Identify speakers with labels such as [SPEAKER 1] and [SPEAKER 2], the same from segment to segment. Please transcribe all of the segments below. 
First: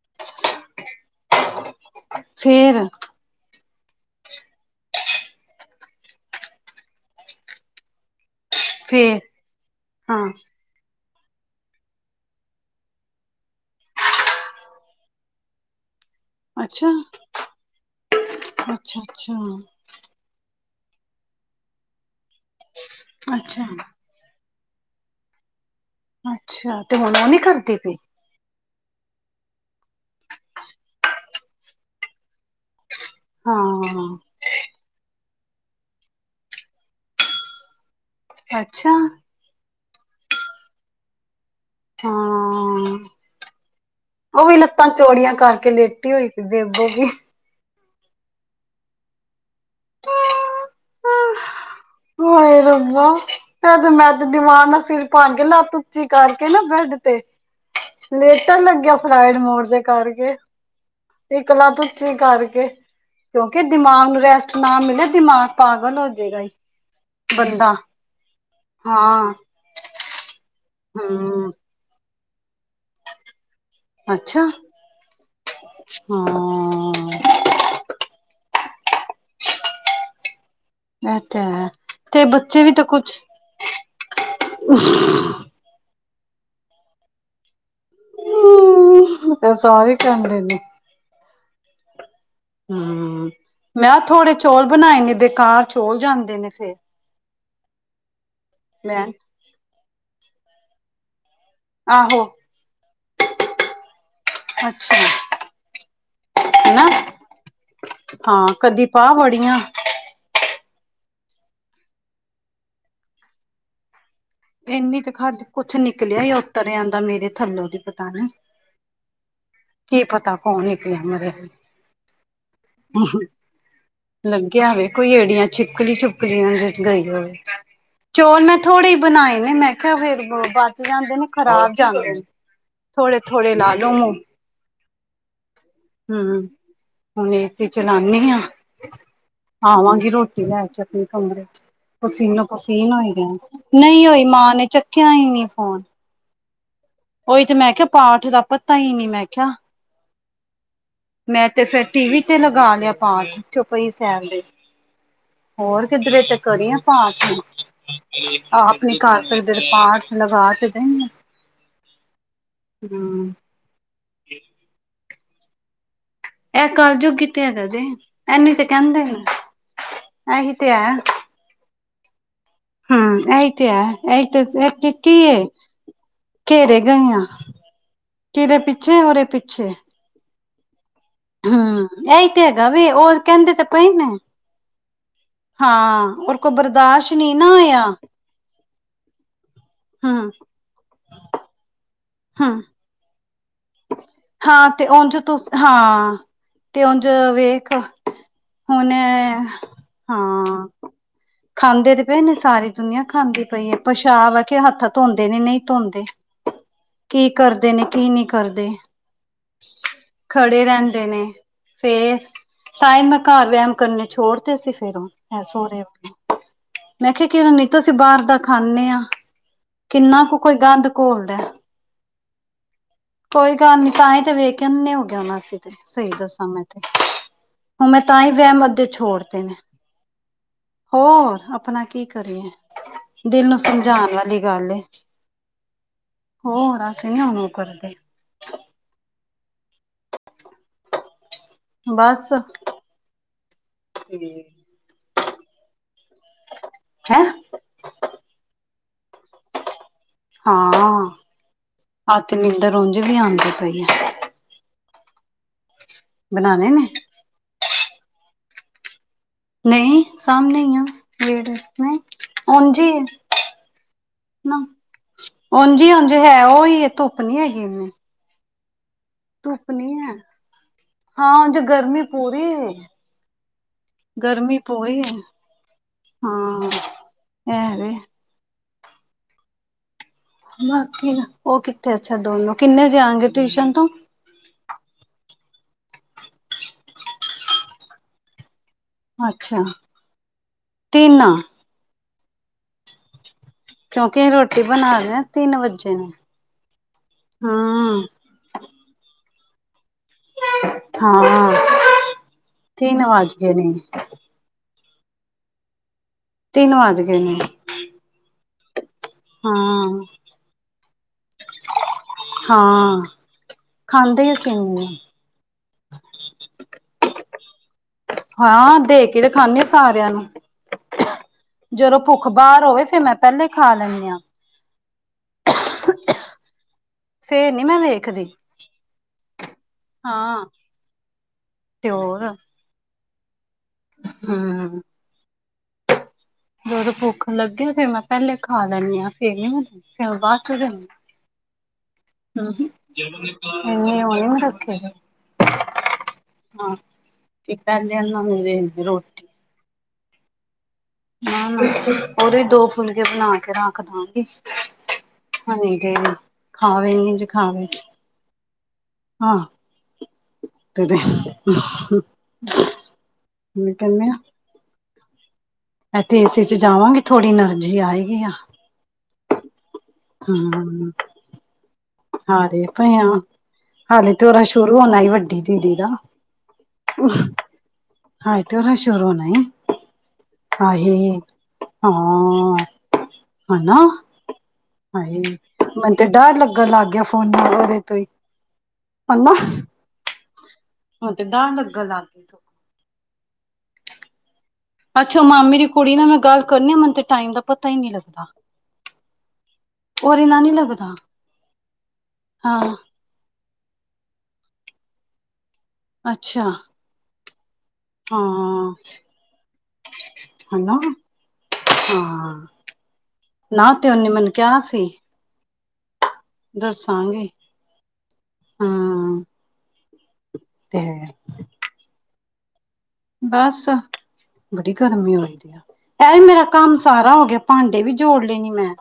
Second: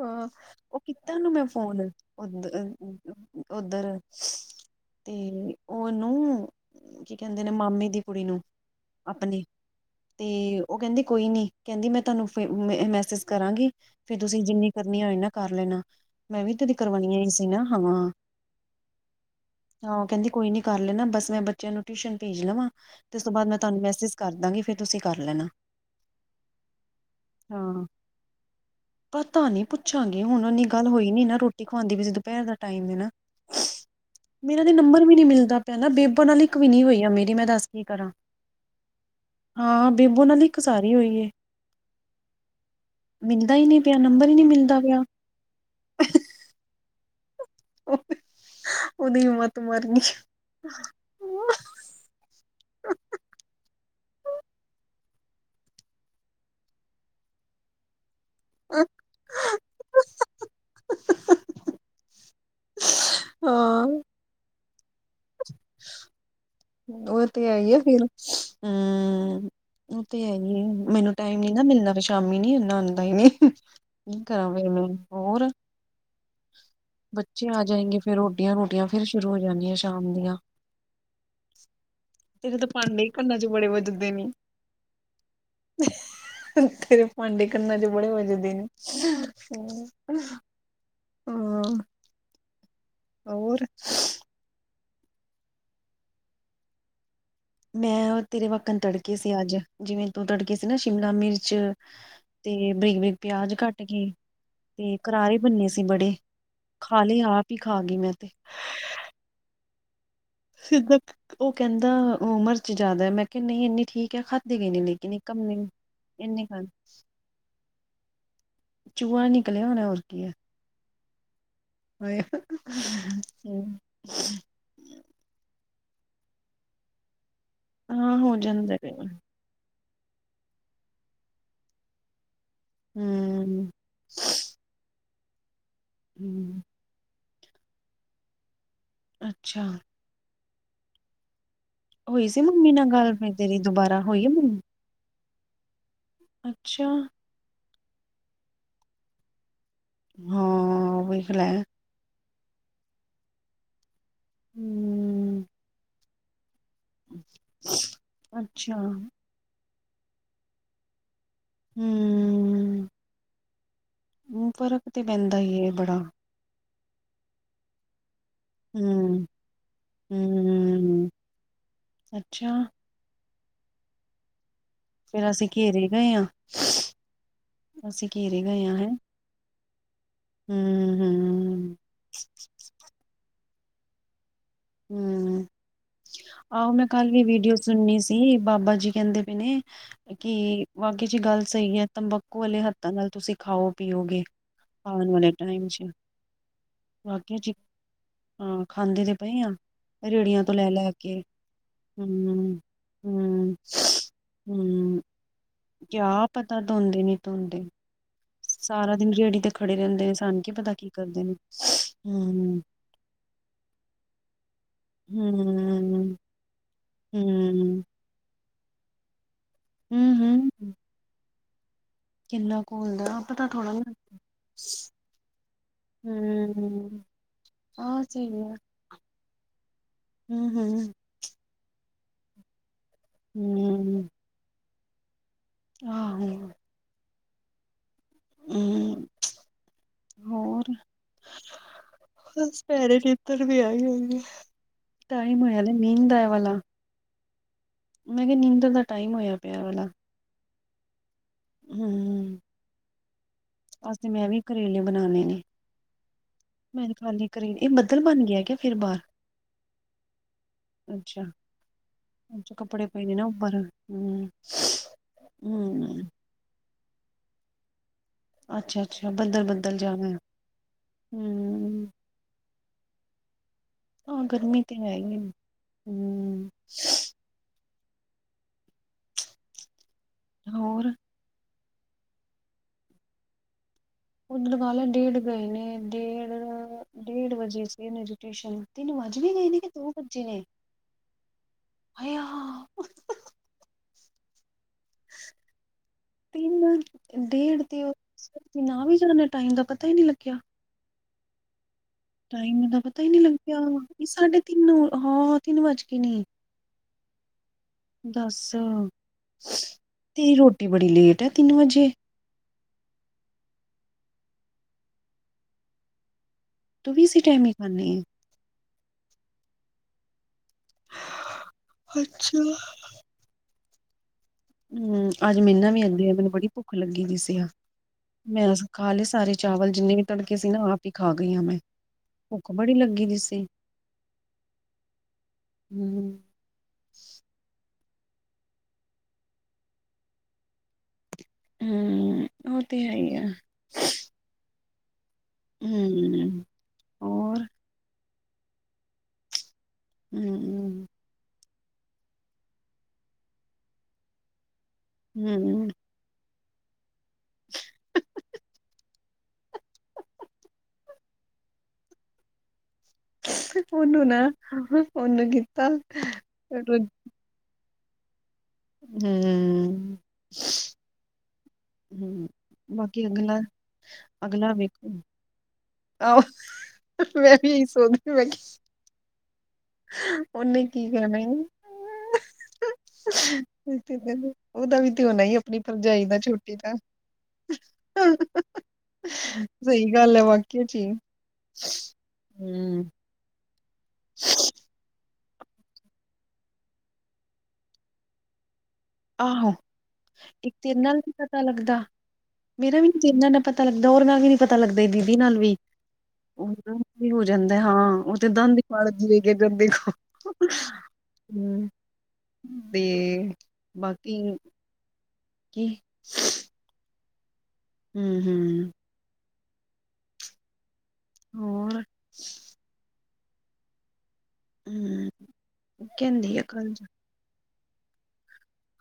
[SPEAKER 1] ਹਾਂ ਓ ਕੀਤਾ ਓਨੂੰ ਮੈਂ ਫੋਨ। ਓਧ
[SPEAKER 2] ਫੇਰ
[SPEAKER 1] ਓਧਰ ਤੇ ਓਨੂੰ ਕੀ ਕੈਂਦੇ ਨੇ ਮਾਮੇ ਦੀ ਕੁੜੀ ਨੂੰ।
[SPEAKER 2] ਫੇਰ
[SPEAKER 1] ਅਪਨੇ ਤੇ
[SPEAKER 2] ਹਾਂ
[SPEAKER 1] ਓ ਕੈਂਦੀ ਕੋਈ ਨੀ। ਕੇਂਦੀ ਮੈਂ ਤਾਨੂੰ ਫੇ ਮੈਸੇਜ ਕਰਾਂਗੀ ਫੇਰ ਤੁਸੀ ਜਿੰਨੀ ਕਰਨੀ ਹੋਏ ਨਾ ਕਰ ਲੈਨਾ। ਮੈਂ ਵੀ ਤੇ ਓਦੀ
[SPEAKER 2] ਅੱਛਾ
[SPEAKER 1] ਕਰਵਾਨੀਓ ਈ ਸੀ ਨਾ ਹਾਂ।
[SPEAKER 2] ਅੱਛਾ ਅੱਛਾ
[SPEAKER 1] ਹਾਂ ਓ ਕੇਂਦੀ ਕੋਈ ਨੀ ਕਰ ਲੈਨਾ ਬਸ ਮੈਂ ਬੱਚੇਆਂ ਨੂੰ ਟਿਊਸ਼ਨ ਭੇਜ ਲਵਾਂ ਤੇ ਉਸ ਤੋਂ ਬਾਦ ਮੈਂ
[SPEAKER 2] ਅੱਛਾ
[SPEAKER 1] ਤਾਨੂੰ ਮੈਸੇਜ ਕਰਦਾਂਗੀ ਫੇਰ ਤੁਸੀ ਕਰ ਲੈਨਾ।
[SPEAKER 2] ਅੱਛਾ, ਤੇ ਹੁਣ ਓ ਨੀ ਕਰਦੀ
[SPEAKER 1] ਹਾਂ
[SPEAKER 2] ਪੀ?
[SPEAKER 1] ਪਤਾ ਨੀ ਪੁੱਛਾਂਗੀ, ਹੁਣ ਓਨੀ ਗੱਲ ਹੋਈ ਨੀ ਨਾ ਰੋਟੀ ਖਵਾਂਦੀ ਪੀ ਸੀ। ਦਪੈਰ ਦਾ ਟਾਈਮ ਏ ਨਾ।
[SPEAKER 2] ਹਾਂ ਹਾ
[SPEAKER 1] ਮੇਰਾ ਤੇ ਨੰਬਰ ਵੀ ਨੀ ਮਿਲਦਾ ਪੈਆ ਨਾ ਬੇਬੋ ਨਾਲ ਇਕ ਵੀ ਨੀ ਹੋਈ ਆ ਮੇਰੀ ਮੈਂ ਦੱਸ ਕੀ ਕਰਾਂ।
[SPEAKER 2] ਅੱਛਾ।
[SPEAKER 1] ਹਾਂ, ਬੇਬੋ ਨਾਲ ਇਕ ਸਾਰੀ ਹੋਈ ਏ। ਮਿਲਦਾ ਈ ਨੀ
[SPEAKER 2] ਓਵੀ ਲੱਤਾਂ ਚੌੜੀਆਂ ਕਰਕੇ ਲੇਟੀ ਹੋਈ ਸੀ ਬੇਬੋ ਵੀ।
[SPEAKER 1] ਓਦੀ ਵੀ ਮੱਤ ਮਰਗੀ
[SPEAKER 2] ਹਾਏ ਰਬਾ ਐ ਤੇ ਮੈ ਦਿਵਾਰ ਨਾਲ ਸਿਰ ਭਰ ਕੇ ਲੱਤ ਉੱਚੀ ਕਰਕੇ ਨਾ ਬੈੱਡ ਤੇ ਲੇਟਨ ਲੱਗੇਆ ਫਰਾਈਡ ਮੋਡ ਤੇ ਕਰਕੇ, ਇਕ ਲਤ ਉ ਕਰਕੇ। ਕਿਉਂਕਿ
[SPEAKER 1] ਹਾਂ
[SPEAKER 2] ਦਿਮਾਗ ਨੂੰ ਰੈਸਟ ਨਾ ਮਿਲੇ ਦਿਮਾਗ ਪਾਗਲ ਹੋਜੇਗਾ ਈ।
[SPEAKER 1] ਓ ਤੇ ਹੈਈ ਏ ਫਿਰ।
[SPEAKER 2] ਹਾਂ
[SPEAKER 1] ਹੂੰ, ਓ ਤੇ ਹੈਈ ਏ। ਮੈਨੂੰ ਟਾਈਮ
[SPEAKER 2] ਹਮ
[SPEAKER 1] ਨੀ ਨਾ ਮਿਲਨਾ ਫੇ ਸ਼ਾਮੀ ਨੀ ਇਨਾ ਹੁੰਦਾ ਦਾ ਈ ਨੀ
[SPEAKER 2] ਅੱਛਾ
[SPEAKER 1] ਕਰਾਂ ਫਿਰ ਮੈਂ ਹੋਰ
[SPEAKER 2] ਹਾਂ
[SPEAKER 1] ਬੱਚੇ ਆ ਜਾਏਂਗੇ ਫੇਰ ਰੋਟੀਆਂ ਰੋਟੀਆਂ ਫਿਰ ਸ਼ੁਰੂ ਹੋ ਜਾਣੀਆਂ ਸ਼ਾਮ ਦੀਆਂ।
[SPEAKER 2] ਇਹ ਤੇ ਹੈ ਤੇ
[SPEAKER 1] ਤੇਰੇ
[SPEAKER 2] ਬੱਚੇ
[SPEAKER 1] ਤਾਂ
[SPEAKER 2] ਵੀ
[SPEAKER 1] ਪਾਂਡੇ ਈ
[SPEAKER 2] ਕੁਛ
[SPEAKER 1] ਕੰਨਾਂ ਚ ਬੜੇ ਵਜਦੇ ਨੀ। ਤੇਰੇ ਭਾਂਡੇ ਕੰਨਾਂ ਚ ਬੜੇ ਵਜਦੇ ਦੇ ਨੇ
[SPEAKER 2] ਸਾਰੇ
[SPEAKER 1] ਹ
[SPEAKER 2] ਕਰਦੇ ਨੇ
[SPEAKER 1] ਹਾਂ।
[SPEAKER 2] ਹਾਂ,
[SPEAKER 1] ਹੋਰ
[SPEAKER 2] ਮੈਂ ਥੋੜੇ ਚੋਲ ਬਨਾਏ ਨੇ ਬੇਕਾਰ ਚੋਲ ਜਾਂਦੇ ਨੇ ਫੇਰ।
[SPEAKER 1] ਮੈਂ ਓ ਤੇਰੇ ਵਕਣ
[SPEAKER 2] ਮੈਂ
[SPEAKER 1] ਤੜਕੇ ਸੀ ਅੱਜ, ਜਿਵੇਂ ਤੂੰ ਤੜਕੇ ਸੀ ਨਾ ਸ਼ਿਮਲਾ ਮਿਰਚ
[SPEAKER 2] ਆਹੋ।
[SPEAKER 1] ਤੇ ਬਰੀਕ ਬਰੀਕ ਪੇਆਜ ਕਟ ਕੇ। ਤੇ
[SPEAKER 2] ਅੱਛਾ
[SPEAKER 1] ਕਰਾਰੇ ਬੰਨੇ ਸੀ ਬੜੇ। ਖਾ ਲੇ ਆਪ ਈ ਖਾਗੀ ਮੈਂ ਤੇ।
[SPEAKER 2] ਹਾ ਕਦੀ ਪਾ ਵੜੀਆ-
[SPEAKER 1] ਸਿੱਦਤ, ਓ ਕੇਂਦਾ ਉਮਰ ਚ ਜ਼ਾਦਾ ਮੈਂ ਕੇਆ ਨਈ ਏਨੀ ਠੀਕ ਹੈ ਗਏ ਨੇ
[SPEAKER 2] ਏਨੀ ਚ
[SPEAKER 1] ਲੇਕਿਨ ਇੱਕ
[SPEAKER 2] ਖਦ
[SPEAKER 1] ਨੇ
[SPEAKER 2] ਕੁੱਛ ਨਿਕਲਿਆ ਈ
[SPEAKER 1] ਇੰਨੇ ਕ
[SPEAKER 2] ਉੱਤਰ ਜਾਂਦਾ ਮੇਰੇ ਥੱਲੋਂ ਦੀ ਪਤਾ ਨਈ
[SPEAKER 1] ਚੂਹਾ ਨਿਕਲਿਆ ਹੁਣਾ ਹੋਰ ਕੀ ਆ
[SPEAKER 2] ਹਮ-
[SPEAKER 1] ਹੋ ਹਮ-
[SPEAKER 2] ਕਿ ਹਾਵੇ ਕੋਈ ਏੜੀਆਂ ਛਿਪਕਲੀ -ਛੁਪਕਲੀਆਂ ਵਂਗੁ ਗਈ ਹੋਵੇ,
[SPEAKER 1] ਹਾਂ ਹੋ
[SPEAKER 2] ਚੌਲ ਮੈਂ
[SPEAKER 1] ਜਾਂਦਾ
[SPEAKER 2] ਥੋੜ੍ਹੇ ਈ
[SPEAKER 1] ਹੂੰ
[SPEAKER 2] ਬਣਾਏ- ਮੈਂ ਕੇਆ ਫੇਰ ਬ ਬੱਚ ਜਾਂਦੇ ਨੇ ਖ਼ਰਾਬ ਜਾਂਦੇ ਨੇ, ਥੋੜੇ -ਥੋੜੇ ਲਾ ਲਓ ਮੂੰ- ਹੂ
[SPEAKER 1] ਹੂੰ,
[SPEAKER 2] ਹੁਣ ਏਸੀ ਚਲਾਨੇ ਆ,
[SPEAKER 1] ਅੱਛਾ
[SPEAKER 2] ਖਾਵਾਂਗੀ ਰੋਟੀ ਰੋਟੀ ਲੈ ਕੇ ਆਪਣੇ ਕਮਰੇ ਚ,
[SPEAKER 1] ਹੋਈ ਸੀ
[SPEAKER 2] ਪਸੀਨੋ
[SPEAKER 1] ਮੰਮੀ ਨਾਲ
[SPEAKER 2] -ਪਸੀਨ ਹੋਈ
[SPEAKER 1] ਗੱਲ ਫਿਰ
[SPEAKER 2] ਗਿਆ
[SPEAKER 1] ਤੇਰੀ
[SPEAKER 2] ਪੁੱਤ
[SPEAKER 1] ਦੁਬਾਰਾ
[SPEAKER 2] ਨਹੀਂ ਹੋਈ
[SPEAKER 1] ਆ
[SPEAKER 2] ਮਾਂ
[SPEAKER 1] ਮੰਮੀ
[SPEAKER 2] ਨ ਚ- ਕਿਆ ਈ ਨਈ ਫੋਨ-
[SPEAKER 1] ਅੱਛਾ-
[SPEAKER 2] ਓ ਤੇ ਮੈਂ ਕੇਆ ਪਾਠ ਦਾ ਪਤਾ ਈ ਨਈ ਮੈਂ ਕੇਆ।
[SPEAKER 1] ਹਾਂ ਵੇਖ ਲੈ
[SPEAKER 2] ਮੈਂ ਤੇ ਫਿਰ ਟੀ ਵੀ ਤੇ ਲਗਾ ਲਿਆ ਪਾਠ, ਚੁਪਈ ਸਾਹਿਬ ਦੇ-
[SPEAKER 1] ਹਮ-
[SPEAKER 2] ਹੋਰ ਕਿੱਧਰੇ ਤੇ ਕਰੀਆ ਪਾਰਟੀਆਂ
[SPEAKER 1] ਅੱਛਾ
[SPEAKER 2] ਆਪਣੇ ਘਾਰ - ਕਿਧਰੇ ਪਾਠ ਲਗਾ ਕੇ ਦੇ ਮੈੰਨੂ, ਹਾ
[SPEAKER 1] ਹੁ ਫਰਕ ਤੇ ਪੈਂਦਾ ਈ ਏ ਬੜਾ।
[SPEAKER 2] ਏ ਕਾਲਜੁਗੀ ਹੀ ਤੇ ਹੈਗਾ ਜੇ, ਏਨੂੰ ਤੇ ਕੇਂਦੇ
[SPEAKER 1] ਹੂੰ
[SPEAKER 2] ਨੇ ਏਹੀ ਤੇ ਹੈ-
[SPEAKER 1] ਹੂੰ ਅੱਛਾ-
[SPEAKER 2] ਹਾ ਓ ਈ ਤੇ ਹੈ-ਓ ਤੇ
[SPEAKER 1] ਫੇਰ
[SPEAKER 2] ਕੀਏ,
[SPEAKER 1] ਅਸੀਂ ਘੇਰੇ ਗਏ ਹਾਂ
[SPEAKER 2] ਘੇਰੇ ਗਏ ਆਂ
[SPEAKER 1] ਅਸੀਂ ਘੇਰੇ
[SPEAKER 2] ਕਿਰੇ ਪਿੱਛੇ ਉਰੇ ਪਿੱਛੇ-
[SPEAKER 1] ਹੂ ਹੂ
[SPEAKER 2] ਹੂ, ਓ ਈ ਤੇ ਹੈਗਾ ਵਾ ਓ ਕੇਂਦੇ ਤੇ ਪਏ ਨੇ-
[SPEAKER 1] ਹੂ,
[SPEAKER 2] ਹਾਂ ਔਰ ਕੋ
[SPEAKER 1] ਆਹੋ ਮੈਂ ਕੱਲ
[SPEAKER 2] ਬਰਦਾਸ਼ਤ
[SPEAKER 1] ਵੀ
[SPEAKER 2] ਨੀ ਨਾ
[SPEAKER 1] ਵੀਡੀਓ
[SPEAKER 2] ਹੋਇਆ
[SPEAKER 1] ਸੁਣਨੀ ਸੀ ਬਾਬਾ ਜੀ ਕੇਂਦੇ- ਕੇਂਦੇ ਨੇ,
[SPEAKER 2] ਹੂੰ
[SPEAKER 1] ਕੀ ਬਾਕੀ ਜੀ ਗੱਲ ਸਈ ਐ ਤੰਬਾਕੂ ਵਾਲੇ
[SPEAKER 2] ਹੂੰ
[SPEAKER 1] ਹੱਥ ਹੱਥਾ ਨਾਲ ਤੁਸੀਂ ਖਾਓ ਪੀਓਗੇ-
[SPEAKER 2] ਹਾਂ ਤੇ
[SPEAKER 1] ਆਉਣ
[SPEAKER 2] ਉਂਝ
[SPEAKER 1] ਵਾਲੇ
[SPEAKER 2] ਤੁਸ
[SPEAKER 1] ਟਾਈਮ ਚ
[SPEAKER 2] ਹਾਂ ਤੇ ਉਂਝ
[SPEAKER 1] ਵਾਕਿਆ ਚ
[SPEAKER 2] ਵੇਖ ਹੁਣ
[SPEAKER 1] ਰੇੜੀਆਂ ਤੋਂ
[SPEAKER 2] ਹਾਂ
[SPEAKER 1] ਲੈ- ਲੈ ਕੇ
[SPEAKER 2] ਖਾਂਦੇ ਤੇ ਪਏ ਨੇ
[SPEAKER 1] ਹੂੰ
[SPEAKER 2] ਸਾਰੀ ਦੁਨੀਆਂ ਖਾਂਦੀ
[SPEAKER 1] ਹੂੰ
[SPEAKER 2] ਪਈ ਐ, ਪੈਸ਼ਾਬ ਹੈ ਕਿ ਹੱਥ
[SPEAKER 1] ਹੂੰ
[SPEAKER 2] ਧੋਂਦੇ ਨੇ ਨਹੀਂ ਧੋਂਦੇ-
[SPEAKER 1] ਕਿਆ ਪਤਾ ਧੋਂਦੇ ਕੇ ਨੀ ਧੋਂਦੇ-
[SPEAKER 2] ਕੀ ਕਰਦੇ ਨੇ ਕੀ ਨਈ-
[SPEAKER 1] ਸਾਰਾ ਦਿਨ ਰੇੜੀ ਤੇ ਖੜੇ ਰੇਂਦੇ ਨੇ ਸਾਨੂੰ ਕੀ
[SPEAKER 2] ਖੜੇ
[SPEAKER 1] ਪਤਾ ਕੀ ਕਰਦੇ ਨੇ ਹੂ
[SPEAKER 2] ਤਾ ਈ ਮੈਂ ਘਾਰ ਵੈਮ ਕਰਨੇ ਛੋੜਤੇ ਸੀ। ਫੇਰ ਹੁਣ
[SPEAKER 1] ਹੂੰ
[SPEAKER 2] ਐ ਸੋ ਰਏ
[SPEAKER 1] ਹੂੰ
[SPEAKER 2] ਔ, ਮੈਂ ਕੇਆ ਕਿ ਨਈ ਤਾ ਅਸੀਂ ਬਾਰ ਦਾ ਖਾਂਨੇ ਆ,
[SPEAKER 1] ਹੂੰ
[SPEAKER 2] ਕਿੰਨਾ ਕੁ
[SPEAKER 1] ਹੂੰ
[SPEAKER 2] ਕੋਈ ਗੰਦ ਘੋਲਦਾ-
[SPEAKER 1] ਕਿੰਨਾ ਘੋਲਦਾ- ਪਤਾ
[SPEAKER 2] ਕੋਈ
[SPEAKER 1] ਥੋੜਾ
[SPEAKER 2] ਗੱਲ ਨੀ
[SPEAKER 1] ਨਾ
[SPEAKER 2] ਤਾਂ ਹੀ ਤੇ ਵੇਖ ਹੇ ਹੋਗੇ ਹ ਅਸੀਂ ਤੇ ਸਹੀ ਦੱਸਾਂ ਮੈਂ ਤੇ-
[SPEAKER 1] ਹੂੰ
[SPEAKER 2] ਹੁਨ ਮੈਂ
[SPEAKER 1] ਆਹ
[SPEAKER 2] ਤਾਂ
[SPEAKER 1] ਸਹੀ
[SPEAKER 2] ਈ
[SPEAKER 1] ਆ
[SPEAKER 2] ਵੈਮ ਅੱਧੇ ਛੋੜਤੇ ਨੇ।
[SPEAKER 1] ਹੂੰ- ਹੂੰ
[SPEAKER 2] ਹੋਰ ਆਪਣਾ ਕੀ ਕਰੀਏ, ਦਿਲ ਨੂੰ
[SPEAKER 1] ਹੂੰ
[SPEAKER 2] ਸਮਝਾਣ ਵਾਲੀ ਗੱਲ ਏ।
[SPEAKER 1] ਆਹੋ
[SPEAKER 2] ਹੋਰ ਅਸੀ ਨੀ ਐਵੇ ਕਰਦੇ।
[SPEAKER 1] ਹੂੰ ਹੋਰ ਬਸ ਭੈੜੀ ਨੀਂਦਰ ਵੀ ਆਈ ਹੋਈ ਐ। ਟੈਮ ਆਇਆ ਦਾ ਨੀਂਦ ਐ ਵਾਲਾ
[SPEAKER 2] ਹੈਂ
[SPEAKER 1] ਮੈਂ ਕਿਆ ਨੀਂਦਰ ਦਾ ਟਾਈਮ ਹੋਇਆ ਪਿਆ ਐ ਵਲਾ
[SPEAKER 2] ਹਾਂ ਅ ਤਾਂ ਨੀਂਦਰ ਉਂਝ ਵੀ ਆਂਦੀ
[SPEAKER 1] ਵਾਸਤੇ ਮੈਂ ਵੀ ਕਰੇਲੇ ਬਣਾਉਣੇ ਨੇ
[SPEAKER 2] ਬਣਾਣੇ
[SPEAKER 1] ਮੈਂ
[SPEAKER 2] ਨੇ
[SPEAKER 1] ਤੇ ਖਾਲੀ ਕਰੇ ਏ ਬੱਦਲ ਬਣ ਗਿਆ ਕੇ ਫਿਰ ਬਾਰ
[SPEAKER 2] ਨਹੀਂ ਸਾਹਮਣੇ ਹੀ ਆ
[SPEAKER 1] ਅੱਛਾ
[SPEAKER 2] ਗੇਟ ਨਹੀਂ ਉੰਝ ਹੀ
[SPEAKER 1] ਕੱਪੜੇ
[SPEAKER 2] ਹੈ
[SPEAKER 1] ਪਏ ਨੇ ਨਾ ਉਪਰ ਹੂੰ। ਹੂੰ
[SPEAKER 2] ਜੀ ਉਂਜ ਹੈ ਉਹੀ ਏ ਧੁੱਪ ਨੀ ਹੈਗੀ ਏਨੀ
[SPEAKER 1] ਅੱਛਾ-ਅੱਛਾ ਬਦ
[SPEAKER 2] ਧੁੱਪ ਨੀ ਹੈ ਹਾਂ ਜੇ
[SPEAKER 1] ਹੂੰ
[SPEAKER 2] ਗਰਮੀ ਪੂਰੀ ਏ।
[SPEAKER 1] ਹਾਂ
[SPEAKER 2] ਗਰਮੀ
[SPEAKER 1] ਤੇ ਹੈ
[SPEAKER 2] ਪੂਰੀ
[SPEAKER 1] ਹੀ
[SPEAKER 2] ਏ
[SPEAKER 1] ਹੂੰ
[SPEAKER 2] ਹਾਂ ਐ ਵੇ
[SPEAKER 1] ਹੋਰ
[SPEAKER 2] ਬਾਕੀ ਨਾ ਓ ਕਿੱਥੇ ਅੱਛਾ ਦੋਨੋ ਕਿੰਨੇ ਜੇ ਆਣਗੇ ਟਿਊਸ਼ਨ ਤੋਂ
[SPEAKER 1] ਹੁਨ ਲਗਾ ਲੈ ਡੇਢ ਗਏ ਨੇ ਡੇਢ-ਡੇਢ ਵਜੇ ਸੀ ਉਨਾ ਡੀ ਟਿਊਸ਼ਨ ਤਿੰਨ ਵੱਜ ਵੀ ਗਏ ਨੇ
[SPEAKER 2] ਅੱਛਾ
[SPEAKER 1] ਕਿ ਦੋ ਵੱਜੇ ਨੇ
[SPEAKER 2] ਤਿੰਨ
[SPEAKER 1] ਹਆ।
[SPEAKER 2] ਕਿਉਂਕਿ ਰੋਟੀ ਬਣਾ ਦੇ ਆਂ ਤਿੰਨ ਵੱਜੇ ਨੇ ਹਾਂ।
[SPEAKER 1] ਅਸੀ ਨਾ ਵੀ ਜਾਣੇ ਟਾਈਮ ਦਾ ਪਤਾ ਈ ਨਈ ਲੱਗਿਆ।
[SPEAKER 2] ਹਾਂ
[SPEAKER 1] ਟਾਈਮ ਦਾ ਪਤਾ
[SPEAKER 2] ਤਿੰਨ
[SPEAKER 1] ਈ ਨਈ
[SPEAKER 2] ਵੱਜ ਗਏ
[SPEAKER 1] ਲੱਗਿਆ
[SPEAKER 2] ਨੇ
[SPEAKER 1] ਇਸ ਸਾਢੇ ਤਿੰਨ ਹਾਂ ਤਿੰਨ ਵੱਜ ਕੇ ਨੇ।
[SPEAKER 2] ਤਿੰਨ ਵੱਜ ਗਏ ਨੇ।
[SPEAKER 1] ਦੱਸ
[SPEAKER 2] ਹਾਂ
[SPEAKER 1] ਤੇ ਰੋਟੀ ਬੜੀ ਲੇਟ ਐ ਤਿੰਨ ਵਜੇ
[SPEAKER 2] ਹਾਂ ਖਾਂਦੇ ਅਸੀ ਇਨੇ
[SPEAKER 1] ਤੂੰ ਵੀ ਈਸੀ ਟੈਮ ਈ ਖਾਂਨੀ ਏ।
[SPEAKER 2] ਹਾਂ ਦੇ ਕੇ ਤੇ ਖਾਂਨੀ ਸਾਰਿਆਂ ਨੂੰ ਜਦੋਂ ਭੁੱਖ
[SPEAKER 1] ਅੱਛਾ
[SPEAKER 2] ਬਾਰ ਹੋਵੇ। ਫੇ ਮੈਂ ਪੈਲੇ ਖਾ ਲੈਂਨੀ ਆਂ।
[SPEAKER 1] ਹੂੰ ਅੱਜ ਮੈਨਾ ਵੀ ਐਦੀ ਆਂ ਮੈਨੂੰ ਬੜੀ ਭੁੱਖ ਲੱਗੀ ਦੀ ਸਿਆ।
[SPEAKER 2] ਫੇਰ ਨੀ ਮੈਂ ਵੇਖਦੀ
[SPEAKER 1] ਮੈਂ ਖਾ ਲਏ ਸਾਰੇ ਚਾਵਲ ਜਿੰਨੇ ਵੀ ਤੜਕੇ
[SPEAKER 2] ਹਾਂ
[SPEAKER 1] ਸੀ ਨਾ ਆਪ ਹੀ ਖਾ ਗਈ ਆਂ ਮੈਂ
[SPEAKER 2] ਤੇ ਹੋਰ
[SPEAKER 1] ਭੁਖ ਬੜੀ ਲੱਗੀ ਦੀ ਸੀ।
[SPEAKER 2] ਹੂੰ
[SPEAKER 1] ਹੂੰ
[SPEAKER 2] ਜਦੋਂ ਭੁੱਖ ਲੱਗੇ ਫਿਰ ਮੈਂ ਪੈਲੇ ਖਾ ਲੈਂਨੀ ਆਂ ਫੇਰ ਨੀ ਮੈਂ ਚਿਆ ਨੂੰ ਬਾਦ 'ਚ ਦੇਂ
[SPEAKER 1] ਹੂੰ ਓ ਤੇ ਹੈ ਈ ਆ।
[SPEAKER 2] ਇਨੇ ਓ ਨੀ ਰੱਖੇ ਦੇ।
[SPEAKER 1] ਹੂੰ
[SPEAKER 2] ਹਾਂ ਕੀ ਪੈਲੇ ਇਨਾਂ ਨੂੰ ਦੇ ਰੋਟ
[SPEAKER 1] [inaudible]
[SPEAKER 2] ਹਾਂ ਮ ਉਦੇ ਦੋ ਫੁਲਕੇ ਬਣਾ ਕੇ ਰੱਖ ਦਾਂਗੀ।
[SPEAKER 1] ਹਮ
[SPEAKER 2] ਹਾਂਜੀ ਗਏ ਦੇ ਨੇ ਖਾਵੇ ਨਿਜ ਖਾਵੇ। ਹਾਂ ਤੇ-ਤੇ
[SPEAKER 1] ਉਨੂੰ ਨਾ ਫੋਨ ਕੀ
[SPEAKER 2] ਇਥੇ ਏਸੀ 'ਚ ਜਾਵਾਂਗੇ ਥੋੜ੍ਹੀ ਐਨਰਜੀ ਆਏਗੀ ਆ।
[SPEAKER 1] ਤੇ
[SPEAKER 2] ਹੂੰ।
[SPEAKER 1] ਹੂੰ
[SPEAKER 2] ਹਾਂ ਰੇ
[SPEAKER 1] ਬਾਕੀ
[SPEAKER 2] ਭਾਅ
[SPEAKER 1] ਅਗਲਾ
[SPEAKER 2] ਹਾਲੇ ਤੇ ਉਹਦਾ
[SPEAKER 1] ਅਗਲਾ
[SPEAKER 2] ਸ਼ੁਰੂ
[SPEAKER 1] ਵੇਖੋ
[SPEAKER 2] ਹੋਣਾਂ ਈ ਵੱਡੀ ਦੀਦੀ ਦਾ।
[SPEAKER 1] ਆਹੋ [unintelligible]
[SPEAKER 2] ਹਜੇ ਤੇ ਉਹਦਾ ਸੁਰੂ ਹੋਣਾਂ ਏ।
[SPEAKER 1] ਉਹਨੇ ਕੀ ਕਹਿਣਾ ਈ।
[SPEAKER 2] ਹਾਂ ਹਨਾ
[SPEAKER 1] ਓਦਾ ਵੀ ਤੇ
[SPEAKER 2] ਹਾਏ
[SPEAKER 1] ਹੋਣਾ ਈ, ਆਪਣੀਂ
[SPEAKER 2] ਮੈਨੂੰ
[SPEAKER 1] ਭਰਜਾਈ
[SPEAKER 2] ਤੇ
[SPEAKER 1] ਦਾ
[SPEAKER 2] ਡਰ
[SPEAKER 1] ਛੋਟੀ
[SPEAKER 2] ਲੱਗਣ
[SPEAKER 1] ਦਾ।
[SPEAKER 2] ਲੱਗ ਗਿਆ ਫੋਨਾ ਉਹਦੇ ਤੋਂ ਈ ਹਨਾ
[SPEAKER 1] ਸਹੀ ਗੱਲ ਏ ਵਾਕਿਆ ਜੀ,
[SPEAKER 2] ਮੈਨੂੰ ਤੇ ਡਰ ਲੱਗਣ ਲੱਗ ਗਿਆ ਸਗੋਂ
[SPEAKER 1] ਹੂੰ। [inaudible]
[SPEAKER 2] ਅੱਛਾ ਮਾਮੇ ਦੀ ਕੁੜੀ ਨਾਲ ਮੈਂ ਗੱਲ ਕਰਨੀ ਆ, ਮੈਂਨੂੰ ਤੇ ਟਾਇਮ ਦਾ ਪਤਾ ਈ ਨੀ ਲੱਗਦਾ।
[SPEAKER 1] ਆਹੋ
[SPEAKER 2] ਉਹਦੇ ਨਾਲ ਨੀ
[SPEAKER 1] ਇੱਕ ਤੇਰੇ
[SPEAKER 2] ਲੱਗਦਾ
[SPEAKER 1] ਨਾਲ ਵੀ ਨੀ ਪਤਾ ਲੱਗਦਾ,
[SPEAKER 2] ਹਾਂ
[SPEAKER 1] ਮੇਰਾ ਵੀ ਤੇਰੇ ਨਾਲ ਵੀ ਪਤਾ ਲੱਗਦਾ, ੳਨਾ ਨਾਲ ਵੀ ਨੀ ਪਤਾ ਲੱਗਦਾ ਦੀਦੀ ਨਾਲ ਵੀ।
[SPEAKER 2] ਅੱਛਾ
[SPEAKER 1] ਹੋ ਜਾਂਦਾ, ਹਾਂ। ਉਹ ਤੇ ਦੰਦ ਹੀ
[SPEAKER 2] ਹਾਂ
[SPEAKER 1] ਕੰਡਦੀ ਏ ਅੱਗੇ ਦੰਦੇ ਕੋ,
[SPEAKER 2] ਹਨਾ
[SPEAKER 1] ਹੂੰ।
[SPEAKER 2] ਹਾਂ।
[SPEAKER 1] ਤੇ।
[SPEAKER 2] ਨਾ ਤੇ ਓਨੇ
[SPEAKER 1] ਬਾਕੀ
[SPEAKER 2] ਮੈਨੂੰ ਕਿਹਾ ਸੀ।
[SPEAKER 1] ਕੀ।
[SPEAKER 2] ਦੱਸਾਂਗੀ।
[SPEAKER 1] ਹੂੰ -ਹੂੰ।
[SPEAKER 2] ਹਮ ਤੇ।
[SPEAKER 1] ਹੂੰ।
[SPEAKER 2] ਬਸ, ਬੜੀ
[SPEAKER 1] ਹੂੰ
[SPEAKER 2] ਗਰਮੀ ਹੋਈ ਦੀ ਆ, ਆਹੀ
[SPEAKER 1] ਕਹਿੰਦੀ ਆ
[SPEAKER 2] ਮੇਰਾ
[SPEAKER 1] ਕੱਲ
[SPEAKER 2] ਕੰਮ ਸਾਰਾ ਹੋ ਗਿਆ। ਭਾਂਡੇ ਵੀ ਜੋੜ ਲੇ ਨੇ ਮੈਂ,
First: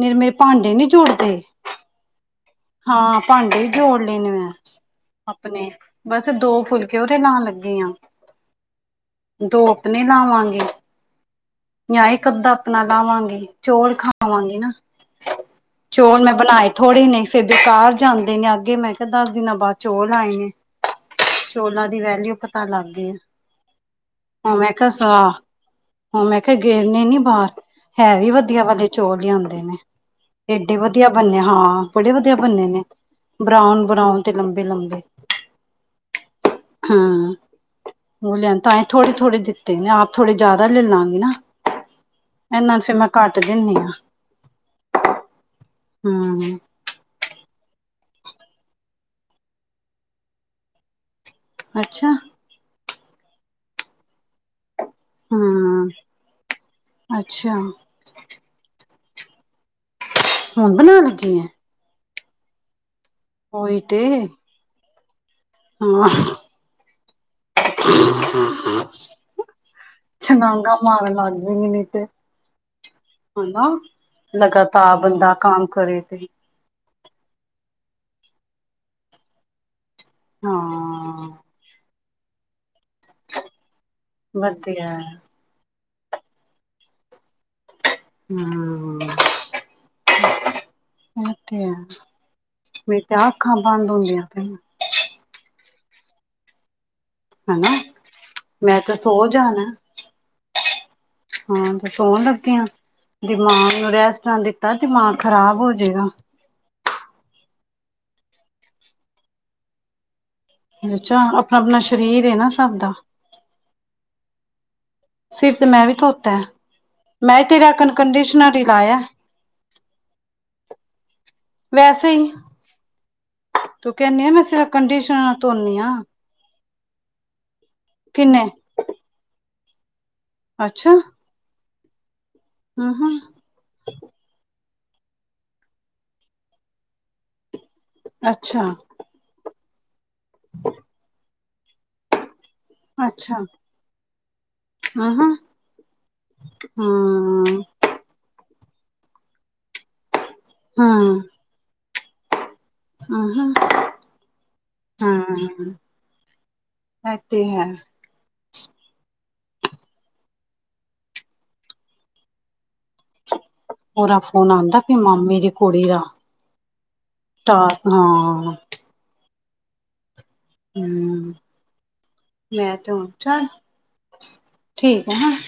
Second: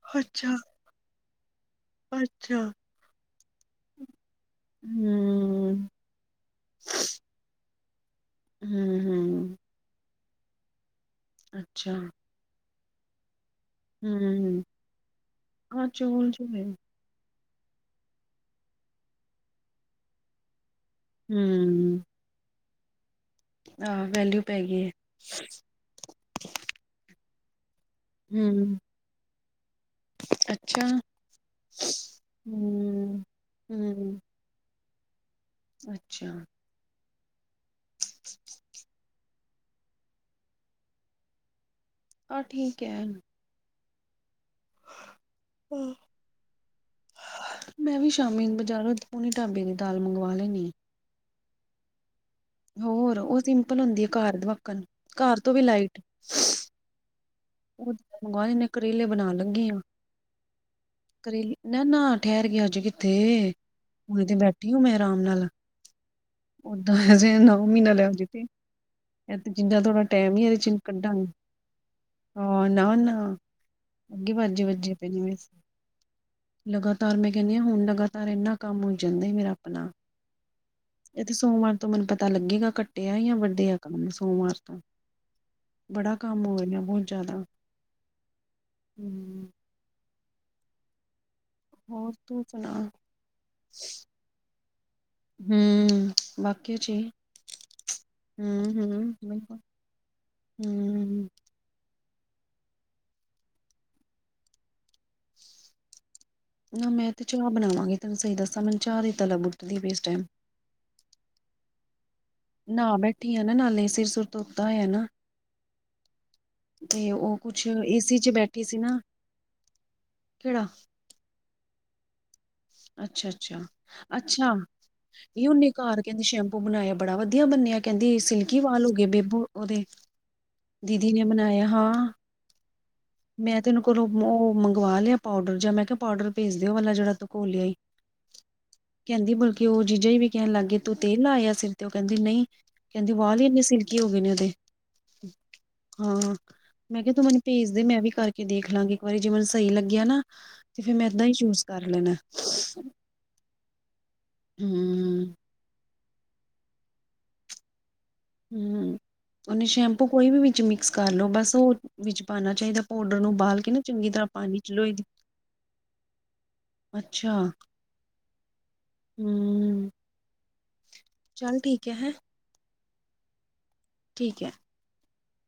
[SPEAKER 2] ਨਹੀਂ ਮੇਰੇ
[SPEAKER 1] ਅੱਛਾ
[SPEAKER 2] ਭਾਂਡੇ ਨੀ ਜੁੜਦੇ।
[SPEAKER 1] ਅੱਛਾ।
[SPEAKER 2] ਹਾਂ, ਭਾਂਡੇ ਵੀ ਜੋੜ ਲੇ ਨੇ ਮੈਂ।
[SPEAKER 1] ਹੂੰ।
[SPEAKER 2] ਆਪਣੇ, ਬਸ ਦੋ ਫੁਲਕੇ ਉਹਦੇ ਲਾਣ ਲੱਗੀ ਆ।
[SPEAKER 1] ਹੂੰ- ਹੂੰ।
[SPEAKER 2] ਦੋ ਆਪਣੇ ਲਾਵਾਂਗੇ,
[SPEAKER 1] ਅੱਛਾ
[SPEAKER 2] ਜਾਂ ਇੱਕ ਅੱਧਾ ਆਪਣਾਂ ਲਾਵਾਂਗੇ। ਚੋਲ ਖਾਵਾਂਗੇ
[SPEAKER 1] ਹੂੰ
[SPEAKER 2] ਨਾ,
[SPEAKER 1] ਹਾਂ
[SPEAKER 2] ਚੋਲ ਮੈਂ
[SPEAKER 1] ਜੋ ਹੈ
[SPEAKER 2] ਬਣਾਏ ਥੋੜੇ ਨੇ। ਫਿਰ ਬੇਕਾਰ ਜਾਂਦੇ ਨੇ, ਅੱਗੇ ਮੈਂ ਕਿਹਾ ਦਸ ਦਿਨਾਂ ਬਾਅਦ ਚੋਲ ਆਏ ਨੇ। ਚੋਲਾਂ ਦੀ
[SPEAKER 1] ਹੂੰ
[SPEAKER 2] ਵੈਲਿਊ ਪਤਾ ਲੱਗ ਗੀ ਐ।
[SPEAKER 1] ਆਹ ਵੈਲਿਊ ਪੈਗੀ ਏ।
[SPEAKER 2] ਹਾਂ ਮੈਂ ਕਿਆ ਗੇਰਨੇ ਨੀ ਬਾਹਰ। ਹੈ ਵੀ ਵਧੀਆ
[SPEAKER 1] ਹੂੰ
[SPEAKER 2] ਵਾਲੇ ਚੋਲ ਲਿਆਦੇ ਨੇ, ਏਡੇ
[SPEAKER 1] ਅੱਛਾ
[SPEAKER 2] ਵਧੀਆ ਬੰਨੇ ਹਾਂ। ਬੜੇ ਵਧੀਆ ਬੰਨੇ ਨੇ,
[SPEAKER 1] ਹੂੰ ਹੂੰ
[SPEAKER 2] ਬਰਾਉਨ-ਬਰਾਉਨ ਤੇ ਲੰਬੇ-ਲੰਬੇ।
[SPEAKER 1] ਅੱਛਾ।
[SPEAKER 2] ਹਾਂ, ਓ ਲਿਆਏ, ਤਾਂ ਈ ਥੋੜੇ-ਥੋੜੇ ਦਿ ਆਪ ਥੋੜੇ ਜਿਆਦਾ ਲੱਲਾਂਗੀ ਨਾ,
[SPEAKER 1] ਹਾਂ
[SPEAKER 2] ਇਹਨਾਂ ਨੂੰ
[SPEAKER 1] ਠੀਕ
[SPEAKER 2] ਫੇ
[SPEAKER 1] ਹੈ
[SPEAKER 2] ਮੈਂ ਘੱਟ ਦਿੰਨੀ ਆ। ਹਮ
[SPEAKER 1] [inaudible] ਮੈਂ ਵੀ ਸ਼ਾਮੀ ਬਜ਼ਾਰੋਂ ਥੋੜੀ ਢਾਬੇ ਦੀ ਦਾਲ਼ ਮੰਗਵਾ ਲੈਂਣੀ।
[SPEAKER 2] ਅੱਛਾ।
[SPEAKER 1] ਹੋਰ ਓ ਸਿੰਪਲ ਹੁੰਦੀ ਆ ਘਾਰ ਵੱਕਣ।
[SPEAKER 2] ਹੂੰ ਅੱਛਾ।
[SPEAKER 1] [unintelligible] ਮੰਗਵਾਏ ਨੇ ਕਰੇਲੇ ਬਣਾਨ ਲੱਗੀ ਆ।
[SPEAKER 2] ਹੁਣ ਬਣਾਨ ਲਗੀ ਐ
[SPEAKER 1] ਕਰੇਲੇ ਨਾ ਨਾ ਠਹਿਰ ਗਿਆ ਅੱਜ ਕਿੱਥੇ ਹੁਨ ਤੇ ਬੈਠੀ ਹੂੰ ਮੈਂ ਆਰਾਮ ਨਾਲ
[SPEAKER 2] ਹਾਂ
[SPEAKER 1] ਓਦਾਂਜੇ ਨੌ ਮਹੀਨਾ ਲਿਆਓ ਜ ਤੇ [unintelligible]
[SPEAKER 2] ਹਾਂ। [unintelligible]
[SPEAKER 1] ਇਹ ਤੇ ਜਿੰਨਾ ਤੁਹਾਡਾ ਟਾਈਮ ਹੀ ਏਦੇ ਇਹਦੇ ਚਿੰਨ ਕੱਢਾਂਗੇ। [unintelligible]
[SPEAKER 2] ਓਹੀ ਨਹੀਂ ਤੇ
[SPEAKER 1] ਹਾਂ ਨਾ ਨਾ
[SPEAKER 2] ਹਨਾ
[SPEAKER 1] ਅੱਗੇ ਵਾਜੇ ਵੱਜੇ
[SPEAKER 2] ਲਗਾਤਾਰ
[SPEAKER 1] ਪਏ ਨੇ
[SPEAKER 2] ਬੰਦਾ
[SPEAKER 1] ਮੇਰੇ
[SPEAKER 2] ਕਾਮ ਕਰੇ
[SPEAKER 1] ਲਗਾਤਾਰ ਮੈਂ ਕਹਿੰਨੀ ਆਂ ਹੁਣ ਲਗਾਤਾਰ ਇਨਾ ਕੰਮ ਹੋ ਜਾਂਦਾ ਮੇਰਾ ਆਪਣਾ
[SPEAKER 2] ਹਾਂ
[SPEAKER 1] ਇਹ ਤੇ ਸੋਮਵਾਰ ਤੋਂ ਮੈਨ ਪਤਾ ਲੱਗੇਗਾ ਘੱਟੇਆ ਯਾ ਵੱਡੇ ਆ ਕੰਮ ਸੋਮਵਾਰ
[SPEAKER 2] ਵਧੀਆ
[SPEAKER 1] ਬੜਾ ਕੰਮ ਹੋ ਰਿਹੀਆਂ [unintelligible] ਬਹੁਤ ਜ਼ਿਆਦਾ
[SPEAKER 2] ਹਮ
[SPEAKER 1] ਹੂੰ
[SPEAKER 2] ਇਹ ਤੇ ਹੈ
[SPEAKER 1] ਹੋਰ ਤੂੰ ਸੁਣਾ
[SPEAKER 2] ਮੇਰੀ ਤਾਂ ਆ ਅੱਖਾਂ ਬੰਦ ਹੁੰਦੀਆਂ ਪ
[SPEAKER 1] ਹਮ ਵਾਕੇ ਚ ਹੀ
[SPEAKER 2] ਹਨਾ
[SPEAKER 1] ਹਮ
[SPEAKER 2] ਮੈਂ ਤਾਂ
[SPEAKER 1] ਹਮ
[SPEAKER 2] ਸੋ
[SPEAKER 1] ਹਮ
[SPEAKER 2] ਜਾਣਾ
[SPEAKER 1] ਮ
[SPEAKER 2] ਹਾਂ ਤੇ ਸੋਣ ਲੱਗੇ ਆਂ ਦਿਮਾਗ ਨੂੰ ਰੈਸਟ ਨਾ ਦਿੱਤਾ ਦਿਮਾਗ ਖ਼ਰਾਬ ਹੋਜੇਗਾ
[SPEAKER 1] ਨਾ ਮੈਂ ਤੇ ਚਾਹ ਬਣਾਵਾਂਗੀ ਤਨੂੰ ਸਹੀ ਦੱਸਾਂ ਮੈਨੂੰ ਚਾਹ ਦੀ ਤਲਬ ਉੱਟਦੀ ਇਸ ਟੈਮ
[SPEAKER 2] ਅਛਾ ਅਪਣਾ ਅਪਣਾ ਸ਼ਰੀਰ ਏ ਨਾ ਸਭ ਦਾ
[SPEAKER 1] ਨਹਾ ਬੈਠੀ ਆ ਨਾ ਨਾਲੇ ਸਿਰ ਸੁਰ ਧੋਤਾ ਹੋਇਆ ਨਾ
[SPEAKER 2] ਸਿਰ ਤੇ ਮੈਂ ਵੀ ਧੋਤਾ ਐ
[SPEAKER 1] ਤੇ ਉਹ
[SPEAKER 2] ਮੈਂ
[SPEAKER 1] ਕੁਛ
[SPEAKER 2] ਤੇਰਾ ਕੰਨ
[SPEAKER 1] ਏਸੀ ਚ
[SPEAKER 2] ਕੰਡੀਸ਼ਨਰ
[SPEAKER 1] ਬੈਠੀ
[SPEAKER 2] ਈ
[SPEAKER 1] ਸੀ ਨਾ
[SPEAKER 2] ਲਾਇਆ
[SPEAKER 1] ਕਿਹੜਾ
[SPEAKER 2] ਵੈਸੇ ਈ
[SPEAKER 1] ਅੱਛਾ ਅੱਛਾ ਅੱਛਾ
[SPEAKER 2] ਕੰਡੀਸ਼ਨਰ
[SPEAKER 1] [unintelligible]
[SPEAKER 2] ਧੋਨੀ ਆ
[SPEAKER 1] ਘਾਰ ਕਹਿੰਦੇ ਸੈ਼ ਬੂ ਬਣਾਇਆ ਬੜਾ ਵਧੀਆ ਬੰਨਿਆ ਕਹਿੰਦੀ
[SPEAKER 2] ਕਿੰਨੇ
[SPEAKER 1] ਸਿਲਕੀ ਵਾਲ ਹੋ ਗਏ ਬੇਬੂ ਔਹਦੇ ਦੀਦੀ ਨੇ ਬਨਾਇਆ ਹਾਂ
[SPEAKER 2] ਅ ਹ
[SPEAKER 1] ਮੈਂ ਤੈਨੂੰ ਕੋਲੋਂ ਔਹ ਮੰਗਵਾ ਲਿਆ ਪਾਊਡਰ ਜਯਾ ਮੈਂ ਕਿਹਾ ਪਾਊਡਰ ਭੇਜ ਦੇ ਔ ਵਾਲਾ ਜਿਹੜਾ ਤੂ ਘੋਲਿਆਈ
[SPEAKER 2] ਅੱਛਾ
[SPEAKER 1] ਕਹਿੰਦੀ ਬਲਕੇ ਔਹ ਜੀਜਾਂ ਜੀ ਵੀ ਕਹਿਣ ਲੱਗ ਗੇਏ ਤੂੰ ਤੇਲ ਲਾਯਾ ਸਿਰ ਤੇ ਔਹ ਕਹਿੰਦੀ ਨਹੀਂ ਕਹਿੰਦੀ
[SPEAKER 2] ਅੱਛਾ
[SPEAKER 1] ਵਾਲ ਹੀ ਇੰਨੇ ਸਿਲਕੀ ਹੋ ਗਏ ਨੇ ਔਹਦੇ
[SPEAKER 2] ਹੂੰ ਹੂੰ
[SPEAKER 1] ਹਾਂ ਹਨ ਮੈਂ ਕਿਹਾ ਤੂੰ ਮੈਨੂੰ
[SPEAKER 2] ਹੂੰ
[SPEAKER 1] ਭੇਜ਼ [unintelligible] ਮੈਂ ਵੀ ਕਰਕੇ ਦੇਖ ਲਾਂਗੀ ਇੱਕ ਵਾਰੀ ਜੇ ਮੈਨੂੰ ਸਹੀ ਲੱਗਿਆ ਨਾ ਤੇ ਫੇਰ ਮੈਂ ਏਦਾਂ ਹੀ ਚੂਜ਼ ਕਰ ਲੈਣਾ
[SPEAKER 2] ਓ ਹੂਂ
[SPEAKER 1] ਹੂੰ
[SPEAKER 2] ਹੂੰ ਐਹ ਤੇ ਹੈ
[SPEAKER 1] ਹੂੰ ਉਹਨੇ ਸ਼ੈਂਪੂ ਕੋਈ ਵੀ ਵਿੱਚ ਮਿਕਸ ਕਰ ਲਓ ਬਸ ਓਹ ਵਿੱਚ ਪਾਣਾ ਚਾਹੀਦਾ ਪਾਊਡਰ ਨੂੰ ਬਾਲ ਕੇ ਨਾ ਚੰਗੀ
[SPEAKER 2] ਔਹਦਾ
[SPEAKER 1] ਤਰ੍ਹਾਂ
[SPEAKER 2] ਫੋਨ
[SPEAKER 1] ਪਾਣੀ ਚ
[SPEAKER 2] ਆਉਂਦਾ
[SPEAKER 1] ਲੋਏ
[SPEAKER 2] ਫੇ ਮਾਮੇ ਦੀ ਕੁੜੀ ਦਾ ਤਾ ਹਾਂ
[SPEAKER 1] ਹੂੰ
[SPEAKER 2] ਹੂੰ
[SPEAKER 1] ਚੱਲ ਠੀਕ ਐ ਹੈਂ
[SPEAKER 2] ਮੈਂ ਤਾਂ ਉਚੱ
[SPEAKER 1] ਠੀਕ ਐ
[SPEAKER 2] ਠੀਕ ਹੈ ਹ